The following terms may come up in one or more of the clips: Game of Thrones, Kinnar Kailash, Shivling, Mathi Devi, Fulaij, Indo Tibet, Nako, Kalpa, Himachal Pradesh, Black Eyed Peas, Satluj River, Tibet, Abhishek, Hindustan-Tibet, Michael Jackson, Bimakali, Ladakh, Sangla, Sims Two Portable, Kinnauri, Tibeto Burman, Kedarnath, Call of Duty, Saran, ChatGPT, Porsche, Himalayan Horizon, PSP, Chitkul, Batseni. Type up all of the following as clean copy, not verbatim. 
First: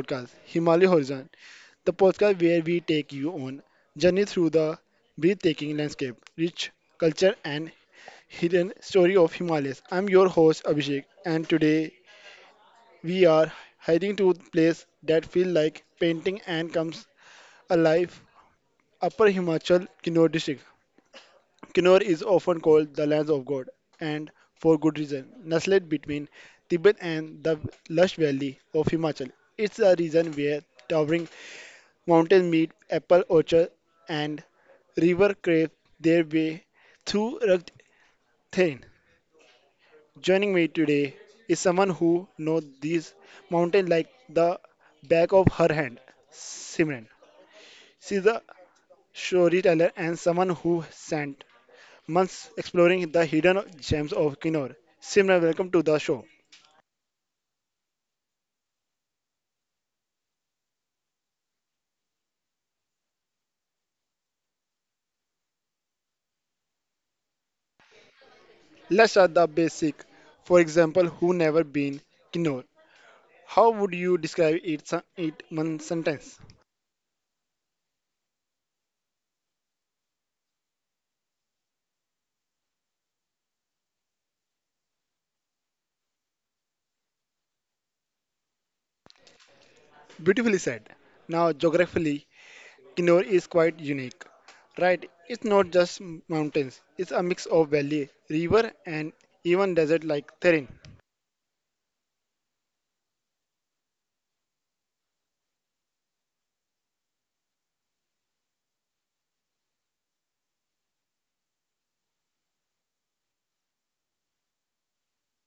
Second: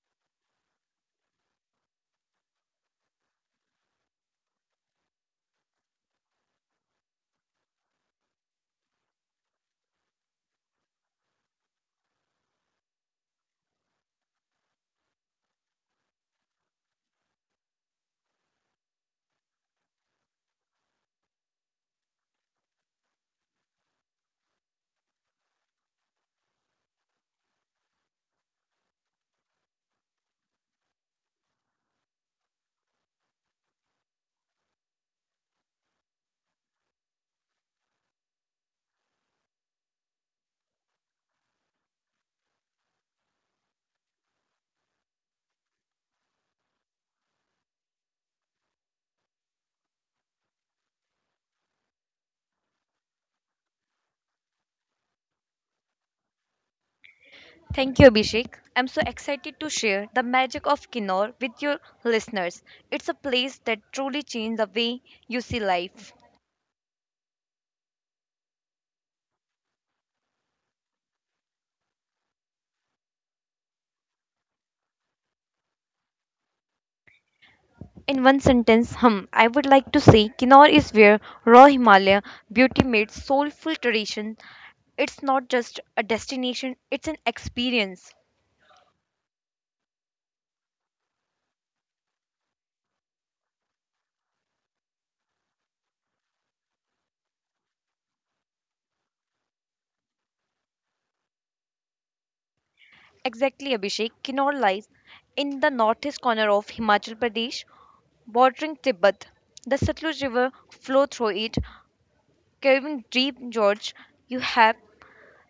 podcast, Himalayan Horizon, the podcast where we take you on journey through the breathtaking landscape, rich culture, and hidden story of Himalayas. I'm your host Abhishek, and today we are heading to a place that feels like painting and comes alive. Upper Himachal Kinnaur district. Kinnaur is often called the lands of God, and for good reason. Nestled between Tibet and the lush valley of Himachal, it's a region where towering mountain meat, apple orchard, and river crave their way through rugged terrain. Joining me today is someone who knows these mountains like the back of her hand, Simran. She's a storyteller and someone who spent months exploring the hidden gems of Kinnaur. Simran, welcome to the show. Thank you, Abhishek. I'm so excited to share the magic of Kinnaur with your listeners. It's a place that truly changed the way you see life. Let's start the basic. For example, who never been Kinnaur? How would you describe it one sentence? In one sentence, I would like to say Kinnaur is where raw Himalaya beauty meets soulful tradition. It's not just a destination, it's an experience. Beautifully said. Now, geographically, Kinnaur is quite unique, right? It's not just mountains, it's a mix of valley, river, and even desert like terrain. Exactly, Abhishek. Kinnaur lies in the northeast corner of Himachal Pradesh, bordering Tibet. The Satluj River flows through it, carving deep gorge. You have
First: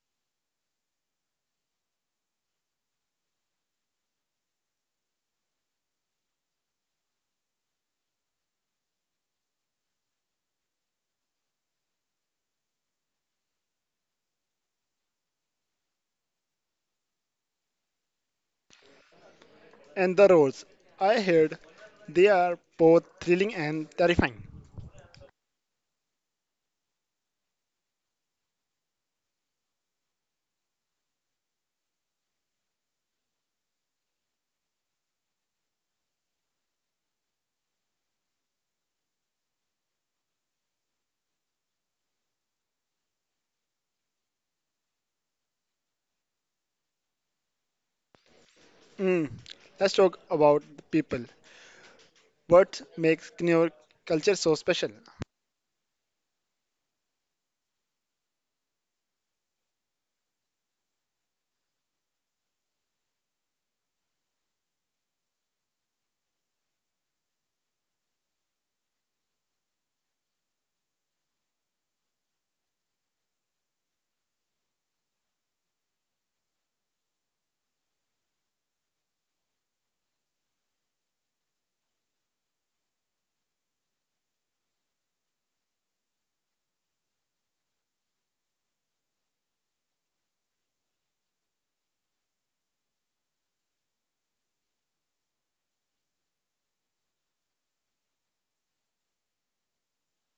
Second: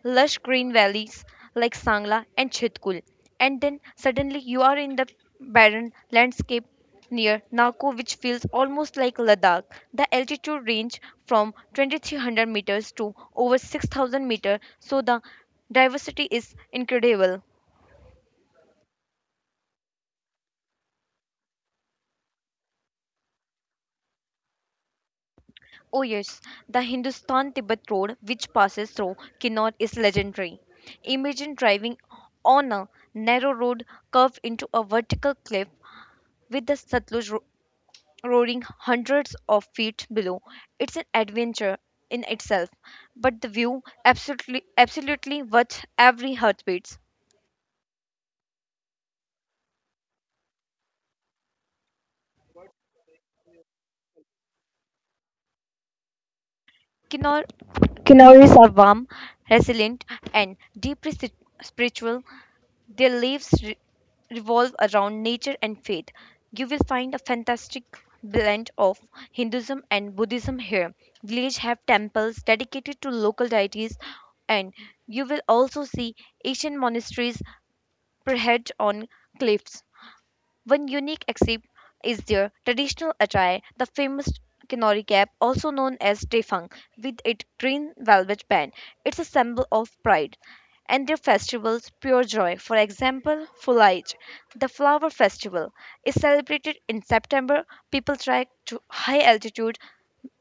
lush green valleys like Sangla and Chitkul. And then suddenly you are in the barren landscape near Nako, which feels almost like Ladakh. The altitude range from 2300 meters to over 6000 meters, so the diversity is incredible. And the roads, I heard they are both thrilling and terrifying. Oh yes, the Hindustan-Tibet road which passes through Kinnaur is legendary. Imagine driving on a narrow road curved into a vertical cliff with the Satluj roaring hundreds of feet below. It's an adventure in itself, but the view absolutely worth every heartbeat. Mm. Let's talk about the people. What makes Kinnaur culture so special? Kinnaur Kinnaris are warm, resilient, and deeply spiritual. Their lives revolve around nature and faith. You will find a fantastic blend of Hinduism and Buddhism here. Villages have temples dedicated to local deities, and you will also see Asian monasteries perched on cliffs. One unique except is their traditional attire, the famous kinori cap, also known as tefang, with its green velvet band. It's a symbol of pride. And their festivals, pure joy. For example, Fulaij, the flower festival, is celebrated in September. People trek to high altitude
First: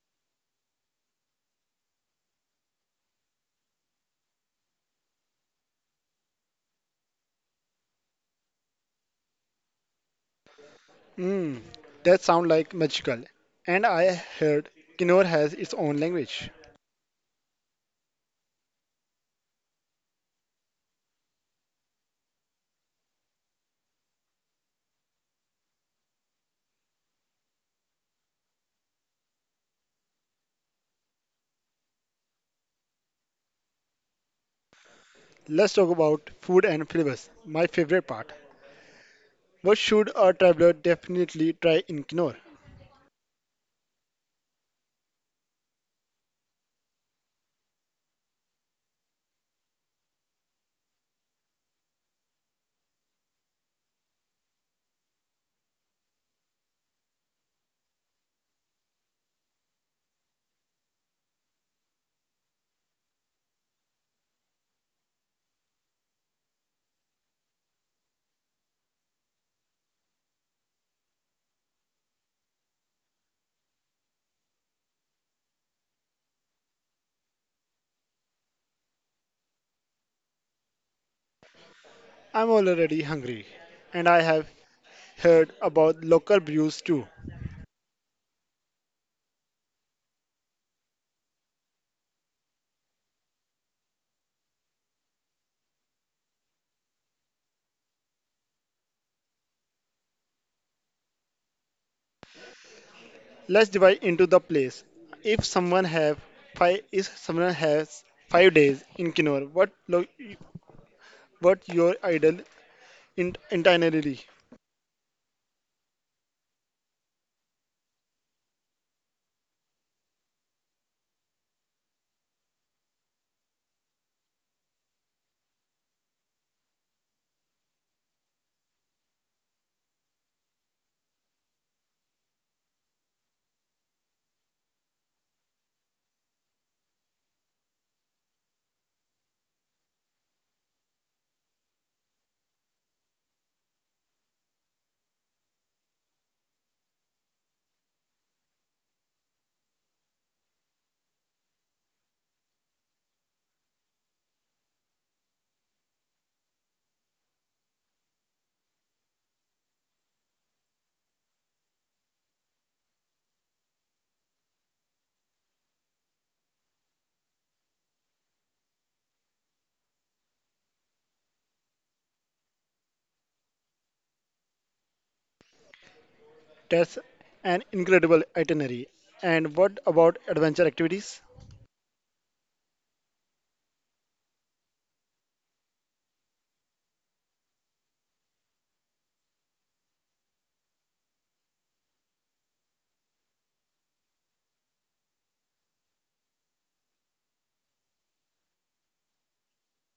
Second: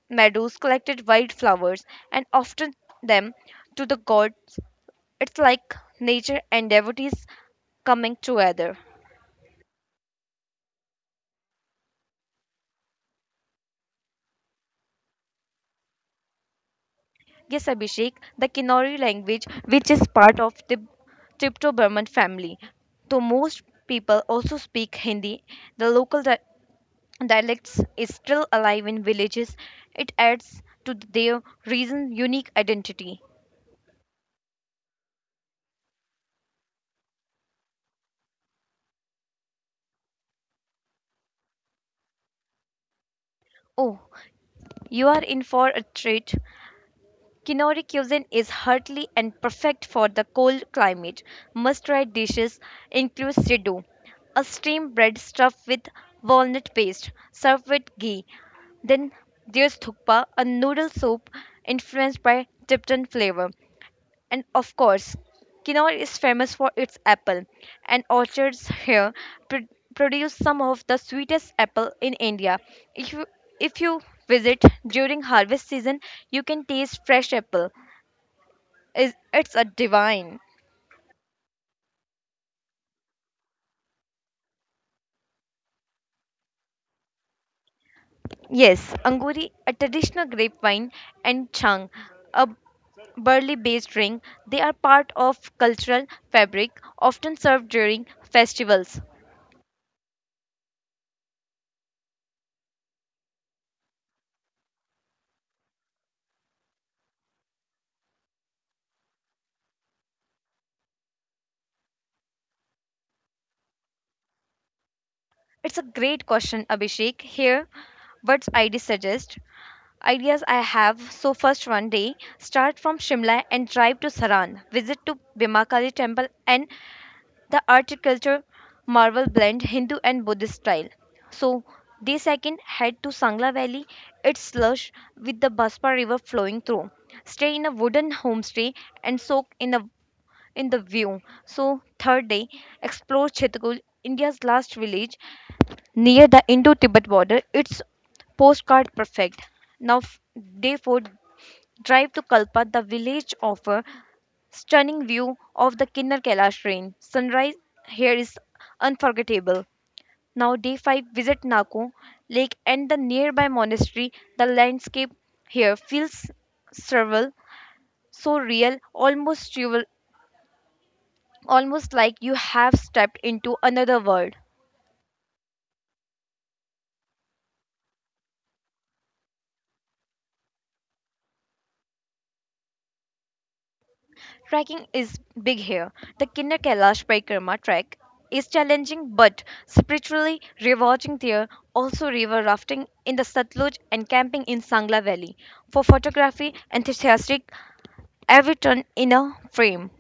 meadows collected wild flowers and often them to the god, it's like nature and devotees coming together. Mm. That sounds like magical. And I heard Kinnaur has its own language. Yes, Abhishek, the Kinnauri language, which is part of the tibeto Burman family. Though most people also speak Hindi, the local dialects is still alive in villages. It adds to their region's unique identity. Let's talk about food and flavors, my favorite part. What should a traveler definitely try in Knorr? Oh, you are in for a treat. Kinori cuisine is hearty and perfect for the cold climate. Must-try dishes include siddu, a steamed bread stuffed with walnut paste, served with ghee. Then there's thukpa, a noodle soup influenced by Tibetan flavor. And of course, Kinnaur is famous for its apple, and orchards here pr- produce some of the sweetest apple in India. If you if you visit during harvest season, you can taste fresh apple is it's a divine. I'm already hungry, and I have heard about local brews too. Yes, Anguri, a traditional grapevine, and Chang, a barley-based drink, they are part of cultural fabric, often served during festivals. Let's dive into the place. If someone have if someone has 5 days in Knorr, what your ideal itinerary? It's a great question, Abhishek. Here, what I suggest ideas I have. So first one day, start from Shimla and drive to Saran. Visit to Bimakali temple and the architecture marvel blend Hindu and Buddhist style. So they second head to Sangla Valley, its slush with the Baspa River flowing through. Stay in a wooden homestay and soak in the view. So third day, explore Chitakul, India's last village near the Indo-Tibet border. It's postcard perfect. Now day four, drive to Kalpa, the village offer stunning view of the Kinnar Kailash range. Sunrise here is unforgettable. Now, day 5, visit Nako Lake and the nearby monastery. The landscape here feels surreal, so real, almost like you have stepped into another world. That's an incredible itinerary. And what about adventure activities? Trekking is big here. The Kinder Kailash Parikrama trek is challenging but spiritually rewarding. There also river rafting in the Satluj and camping in Sangla Valley. For photography enthusiastic, every turn in a frame.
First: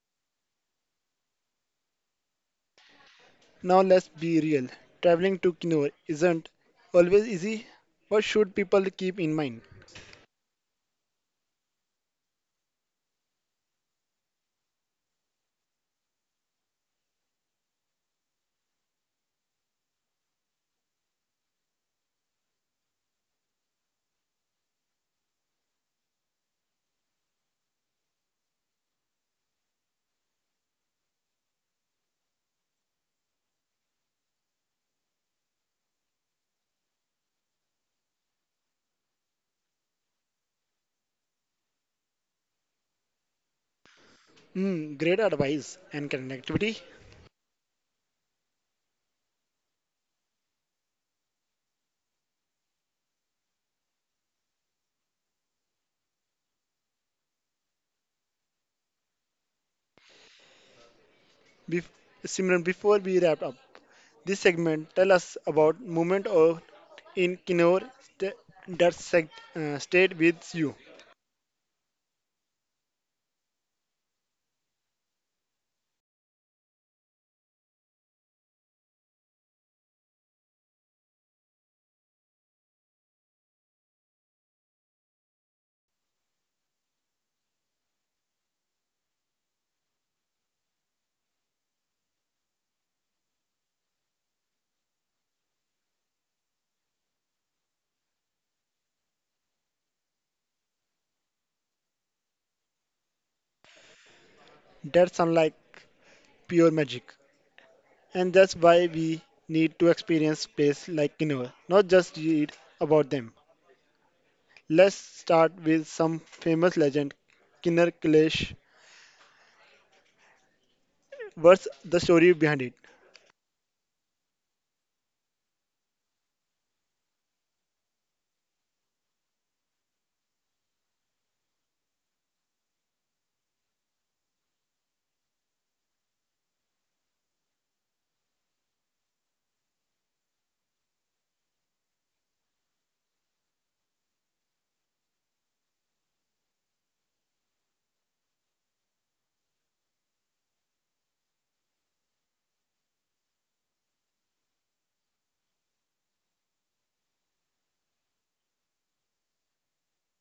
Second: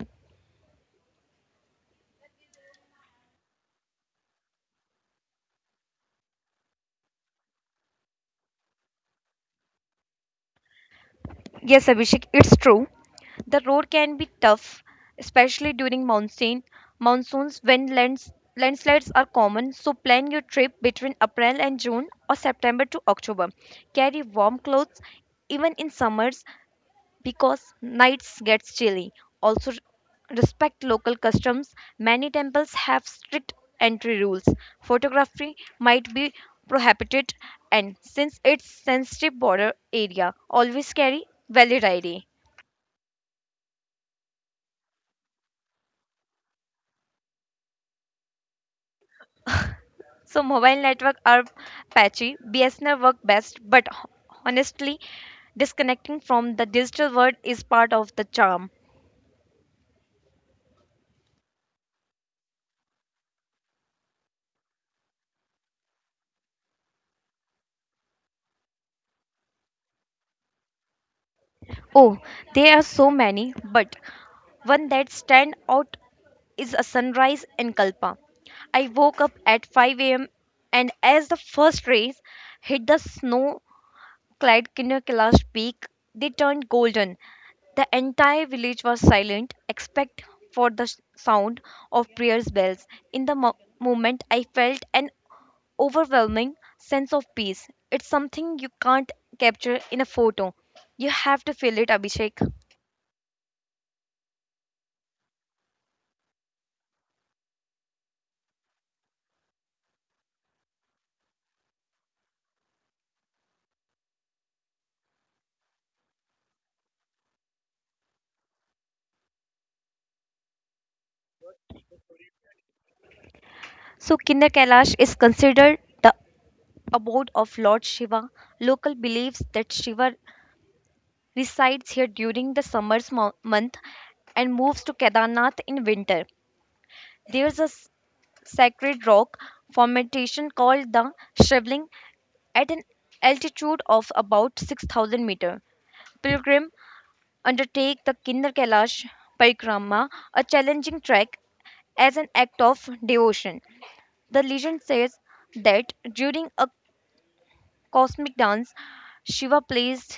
Now let's be real. Traveling to Knorr isn't always easy. What should people keep in mind? Yes, Abhishek, it's true. The road can be tough, especially during monsoons when landslides are common. So plan your trip between April and June or September to October. Carry warm clothes even in summers because nights gets chilly. Also, respect local customs, many temples have strict entry rules, photography might be prohibited, and since it's sensitive border area, always carry valid id. Mm, great advice and connectivity. So mobile network are patchy, bsnl work best, but honestly disconnecting from the digital world is part of the charm. Bef- Simran, before we wrap up this segment, tell us about movement or in Kinnaur stayed with you. Oh, there are so many, but one that stand out is a sunrise in Kalpa. I woke up at 5 a.m. and as the first rays hit the snow-clad Kinnarkalash peak, they turned golden. The entire village was silent except for the sound of prayers bells. In the moment, I felt an overwhelming sense of peace. It's something you can't capture in a photo. You have to feel it, Abhishek. That's unlike pure magic, and that's why we need to experience places like Kinnaur, not just read about them. Let's start with some famous legend, Kinnar Kailash. What's the story behind it? So Kinder Kailash is considered the abode of Lord Shiva. Local believes that Shiva resides here during the summer month and moves to Kedarnath in winter. There is a sacred rock formation called the Shivling at an altitude of about 6000 meter. Pilgrim undertake the Kinder Kailash Parikrama, a challenging trek as an act of devotion. The legend says that during a cosmic dance, Shiva placed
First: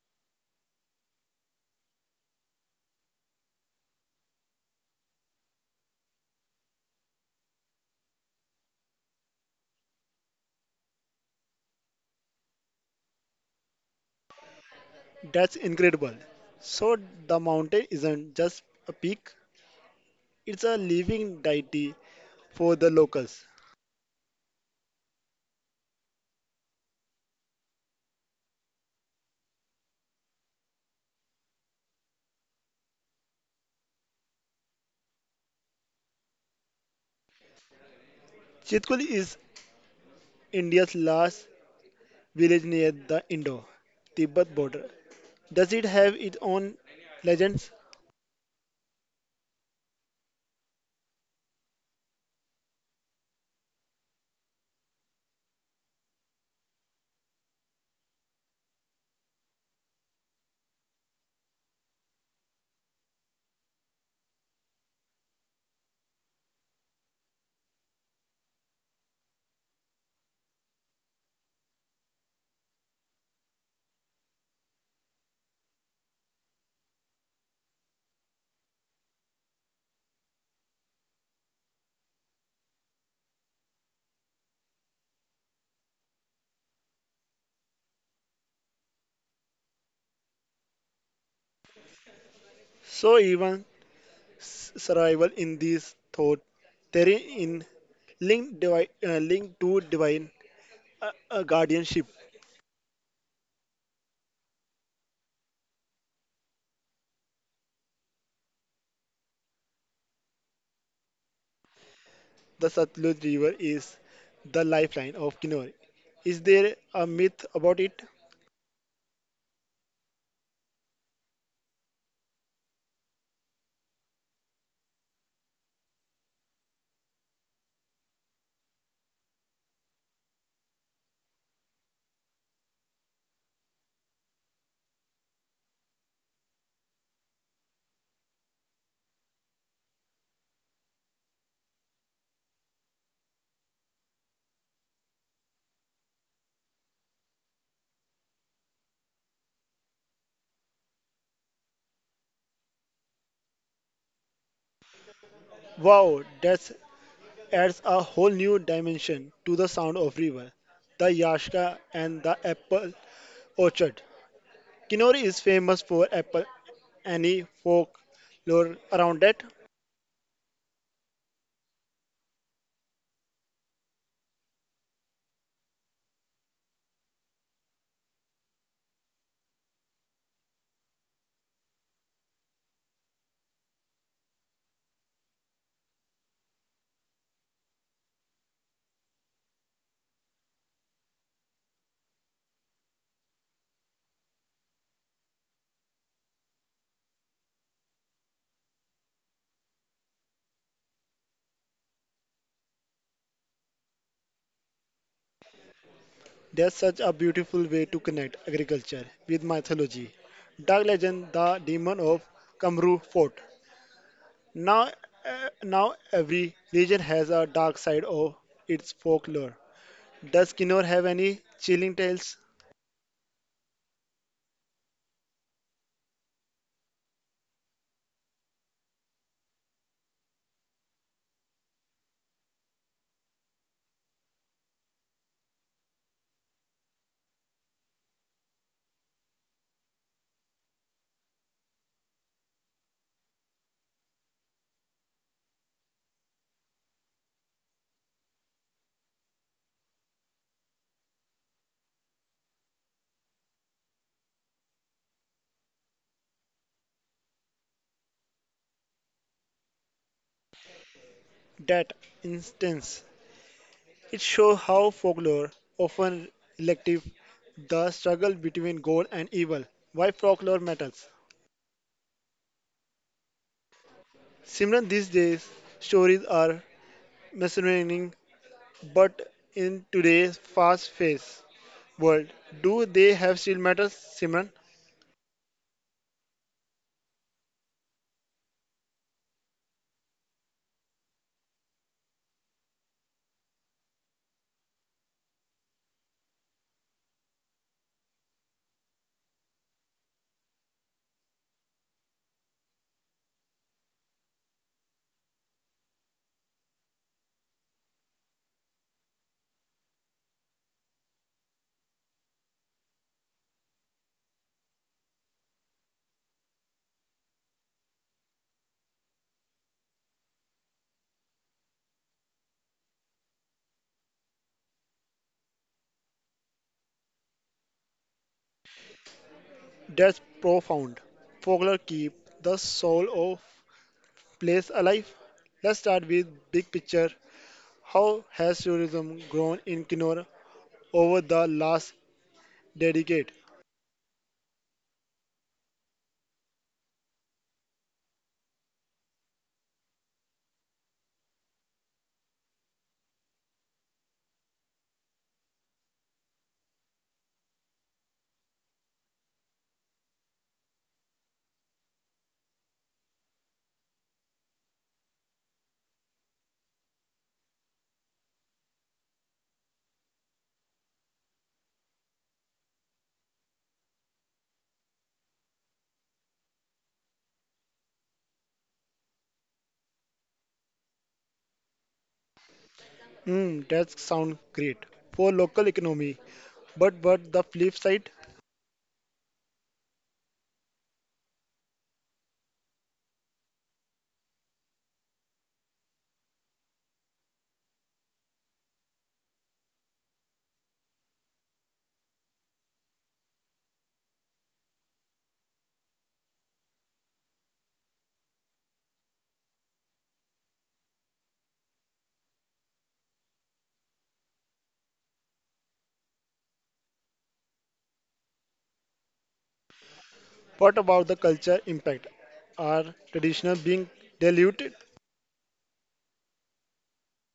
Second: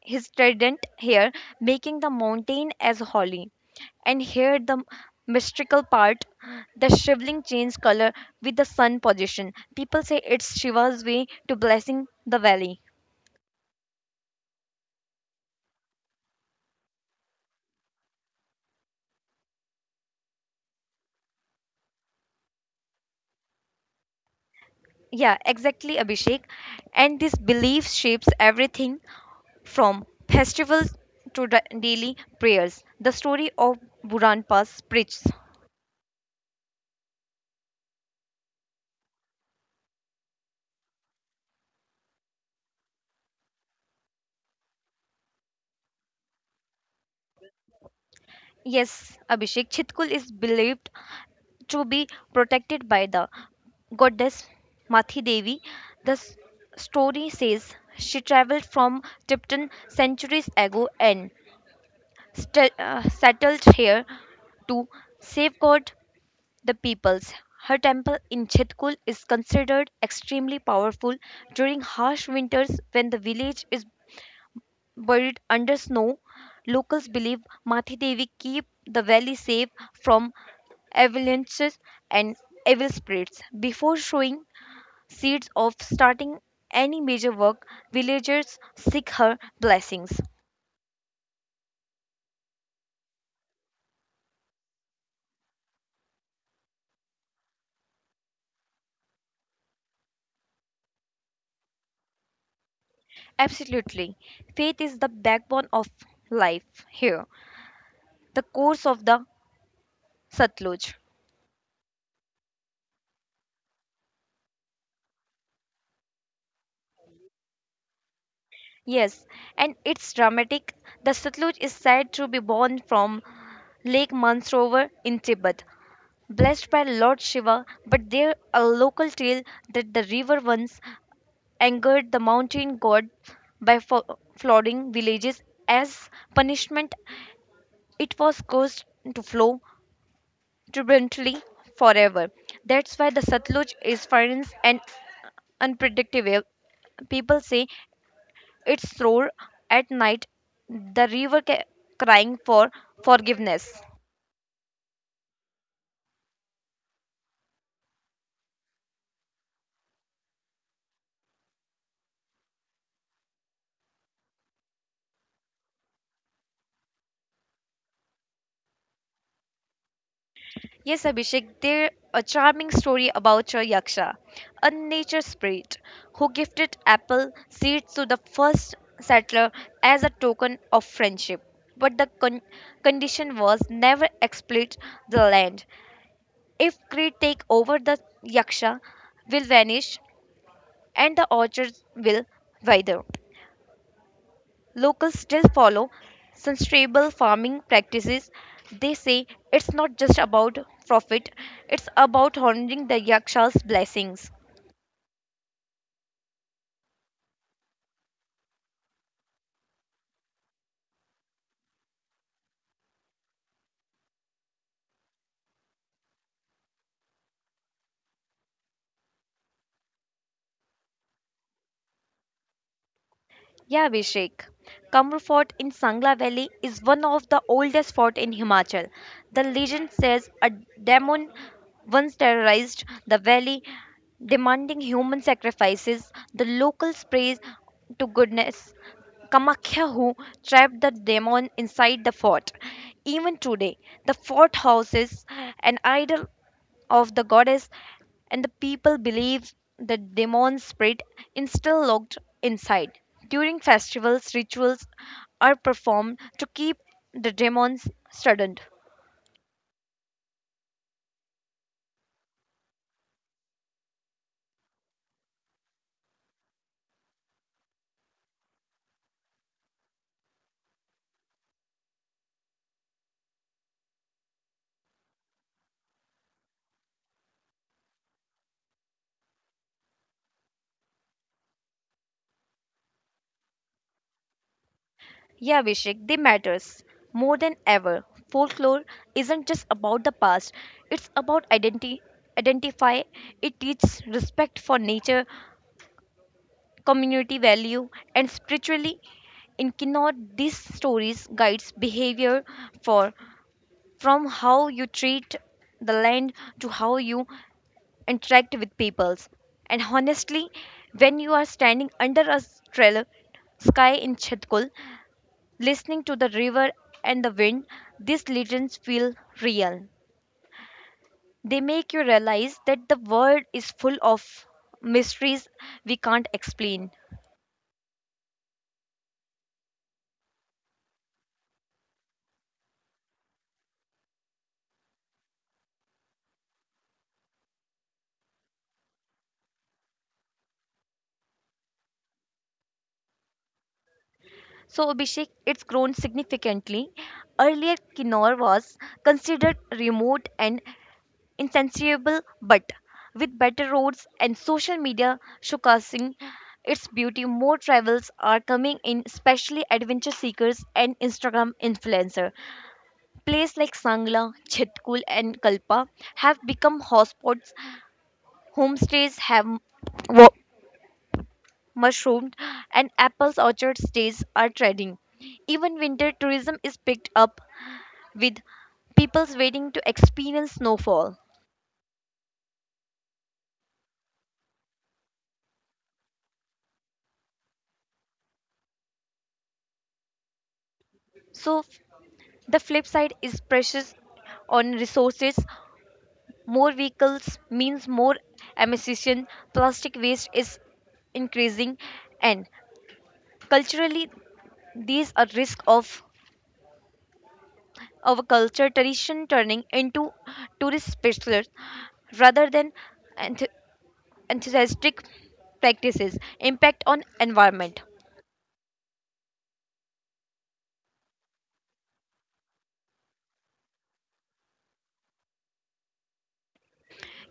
his trident here, making the mountain as holy. And here the mystical part, the shriveling change color with the sun position. People say it's Shiva's way to blessing the valley. That's incredible. So the mountain isn't just a peak, it's a living deity for the locals. Yeah, exactly, Abhishek. And this belief shapes everything from festivals to daily prayers. The story of Buran Pass preaches. Chitkul is India's last village near the Indo Tibet border. Does it have its own legends? Yes, Abhishek, Chitkul is believed to be protected by the goddess Mathi Devi. The story says she traveled from Tipton centuries ago and settled here to safeguard the peoples. Her temple in Chitkul is considered extremely powerful during harsh winters when the village is buried under snow, locals believe Mati Devi keep the valley safe from avalanches and evil spirits. Before showing seeds of starting any major work, villagers seek her blessings. So, even survival in this thought, therein in linked, linked to divine guardianship. Absolutely. Faith is the backbone of life here, the course of the Satluj. The Satluj River is the lifeline of Kinnaur. Is there a myth about it? Yes, and it's dramatic. The Satluj is said to be born from Lake Mansarovar in Tibet, blessed by Lord Shiva, but there a local tale that the river once angered the mountain god by flooding villages as punishment. It was caused to flow turbulently forever. That's why the Satluj is fierce and unpredictable. People say it's roar at night, the river crying for forgiveness. Wow, that's adds a whole new dimension to the sound of river, the Yashka and the apple orchard. Kinori is famous for apple any folklore around it. Yes, Abhishek, there a charming story about a yaksha, a nature spirit, who gifted apple seeds to the first settler as a token of friendship. But the condition was never exploit the land. If greed take over, the yaksha will vanish and the orchards will wither. Locals still follow sustainable farming practices. They say it's not just about profit, it's about honoring the Yaksha's blessings. There's such a beautiful way to connect agriculture with mythology. Dark legend, the demon of Kamru Fort. Now, uh, now every region has a dark side of its folklore. Does Kinor have any chilling tales? Yeah, Abhishek. Kamru Fort in Sangla Valley is one of the oldest fort in Himachal. The legend says a demon once terrorized the valley, demanding human sacrifices. The locals praise to goodness Kamakhya who trapped the demon inside the fort. Even today, the fort houses an idol of the goddess, and the people believe the demon spirit is still locked inside. During festivals, rituals are performed to keep the demons stunned. That instance. It shows how folklore, often elective, the struggle between good and evil, why folklore matters. Simran, these days, stories are mesmerizing, but in today's fast-paced world, do they have still matters, Simran? Yeah, Vishik, they matters more than ever. Folklore isn't just about the past; it's about identity. Identify it teaches respect for nature, community value, and spiritually. In Kinnaur, these stories guides behavior for from how you treat the land to how you interact with peoples. And honestly, when you are standing under a stellar sky in Chitkul, listening to the river and the wind, these legends feel real. They make you realize that the world is full of mysteries we can't explain. That's profound. Folklore keep the soul of place alive. Let's start with big picture. How has tourism grown in Kinora over the last decade? So, Abhishek, it's grown significantly. Earlier, Kinnaur was considered remote and insensible, but with better roads and social media showcasing its beauty, more travels are coming in, especially adventure seekers and Instagram influencers. Places like Sangla, Chitkul, and Kalpa have become hotspots. Homestays have wo- mushroomed, and apples orchard stays are trending. Even winter tourism is picked up with people's waiting to experience snowfall. Mm, that sounds great for local economy. But the flip side, So the flip side is pressures on resources. More vehicles means more emission, plastic waste is increasing, and culturally, these are risk of our culture tradition turning into tourist specialists rather than enth- enthusiastic practices. Impact on environment. what about the culture impact? Are traditional being diluted?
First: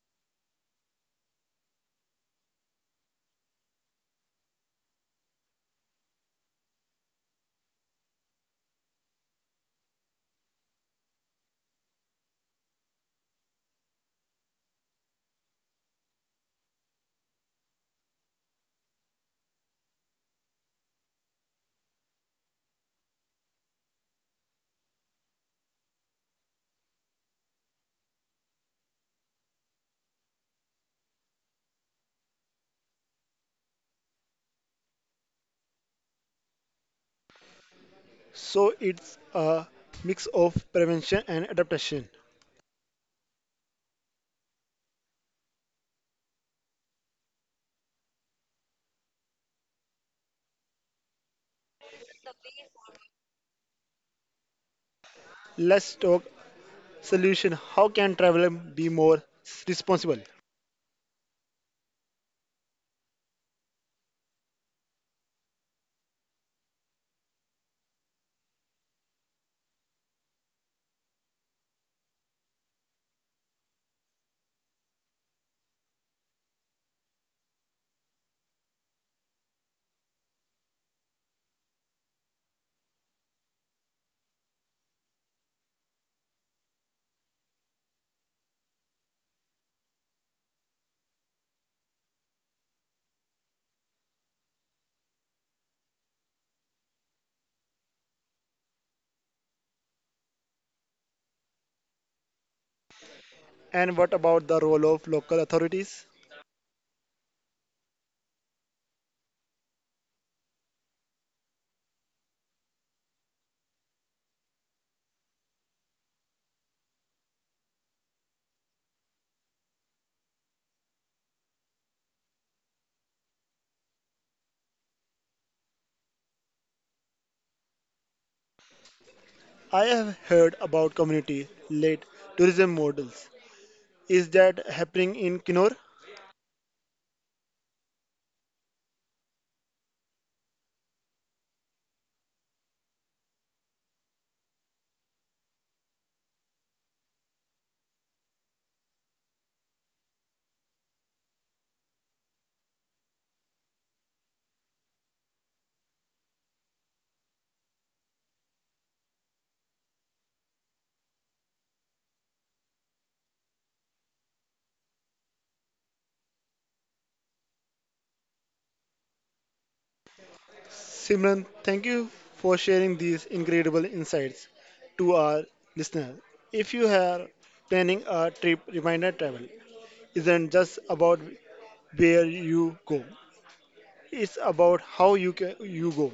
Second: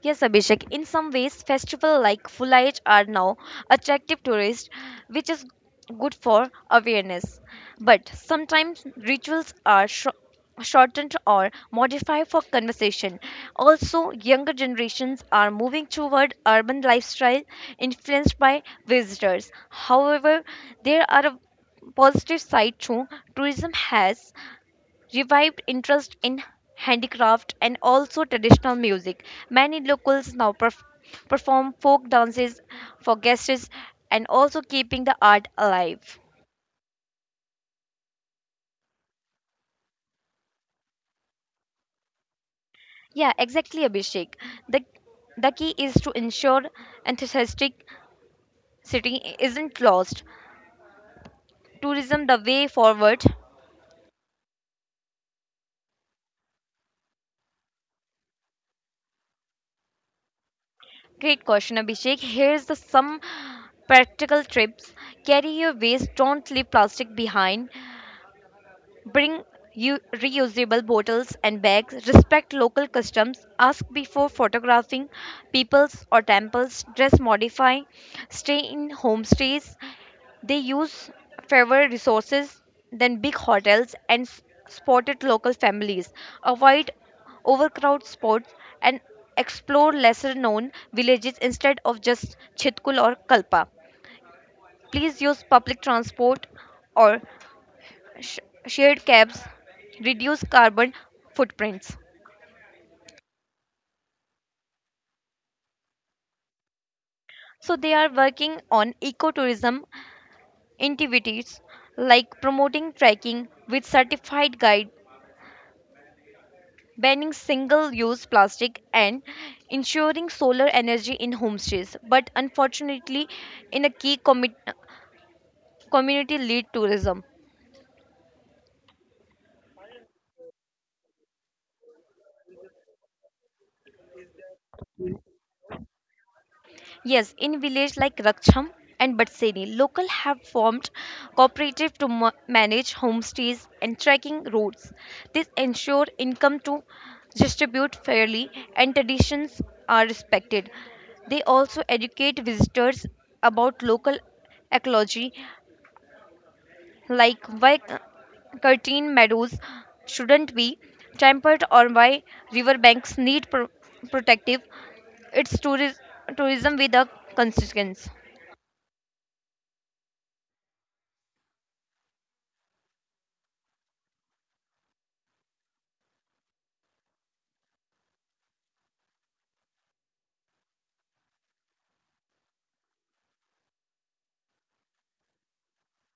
Yes, Abhishek, in some ways, festivals like Fulaj are now attractive tourists, which is good for awareness. But sometimes rituals are shortened or modified for conversation. Also, younger generations are moving toward urban lifestyle influenced by visitors. However, there are a positive side too. Tourism has revived interest in handicraft and also traditional music. Many locals now perform folk dances for guests and also keeping the art alive. So it's a mix of prevention and adaptation. Yeah, exactly, Abhishek. The, the key is to ensure enthusiastic city isn't lost. Tourism the way forward. Let's talk solution. How can travel be more responsible? Great question, Abhishek. Here's the some practical tips. Carry your waste. Don't leave plastic behind. Bring reusable bottles and bags, respect local customs, ask before photographing peoples or temples, dress modify, stay in homestays. They use fewer resources than big hotels and spotted local families. Avoid overcrowded spots and explore lesser known villages instead of just Chitkul or Kalpa. Please use public transport or sh- shared cabs, reduce carbon footprints. And what about the role of local authorities? So they are working on ecotourism activities like promoting trekking with certified guide, banning single-use plastic, and ensuring solar energy in homestays. But unfortunately, in a key community-led tourism, I have heard about community-led tourism models. Is that happening in Kinor? yes, in villages like Raksham and Batseni, local have formed cooperative to manage homestays and trekking routes. This ensure income to distribute fairly and traditions are respected. They also educate visitors about local ecology, like why curtain meadows shouldn't be tempered or why riverbanks need protective. It's tourism with a consequence. Simran, thank you for sharing these incredible insights to our listeners. If you are planning a trip, reminder travel isn't just about where you go, it's about how you, you go.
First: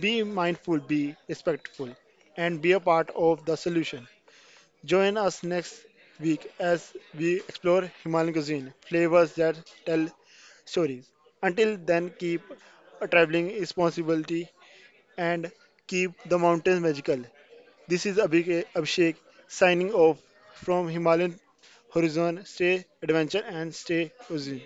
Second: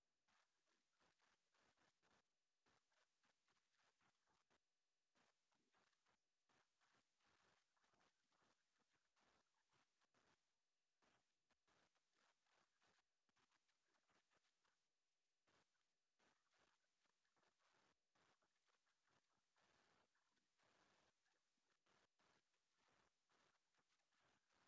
Be mindful, be respectful, and be a part of the solution. Join us next week as we explore Himalayan cuisine, flavors that tell stories. Until then, keep a traveling responsibility and keep the mountains magical. This is Abhishek signing off from Himalayan Horizon. Stay adventure and stay cozy.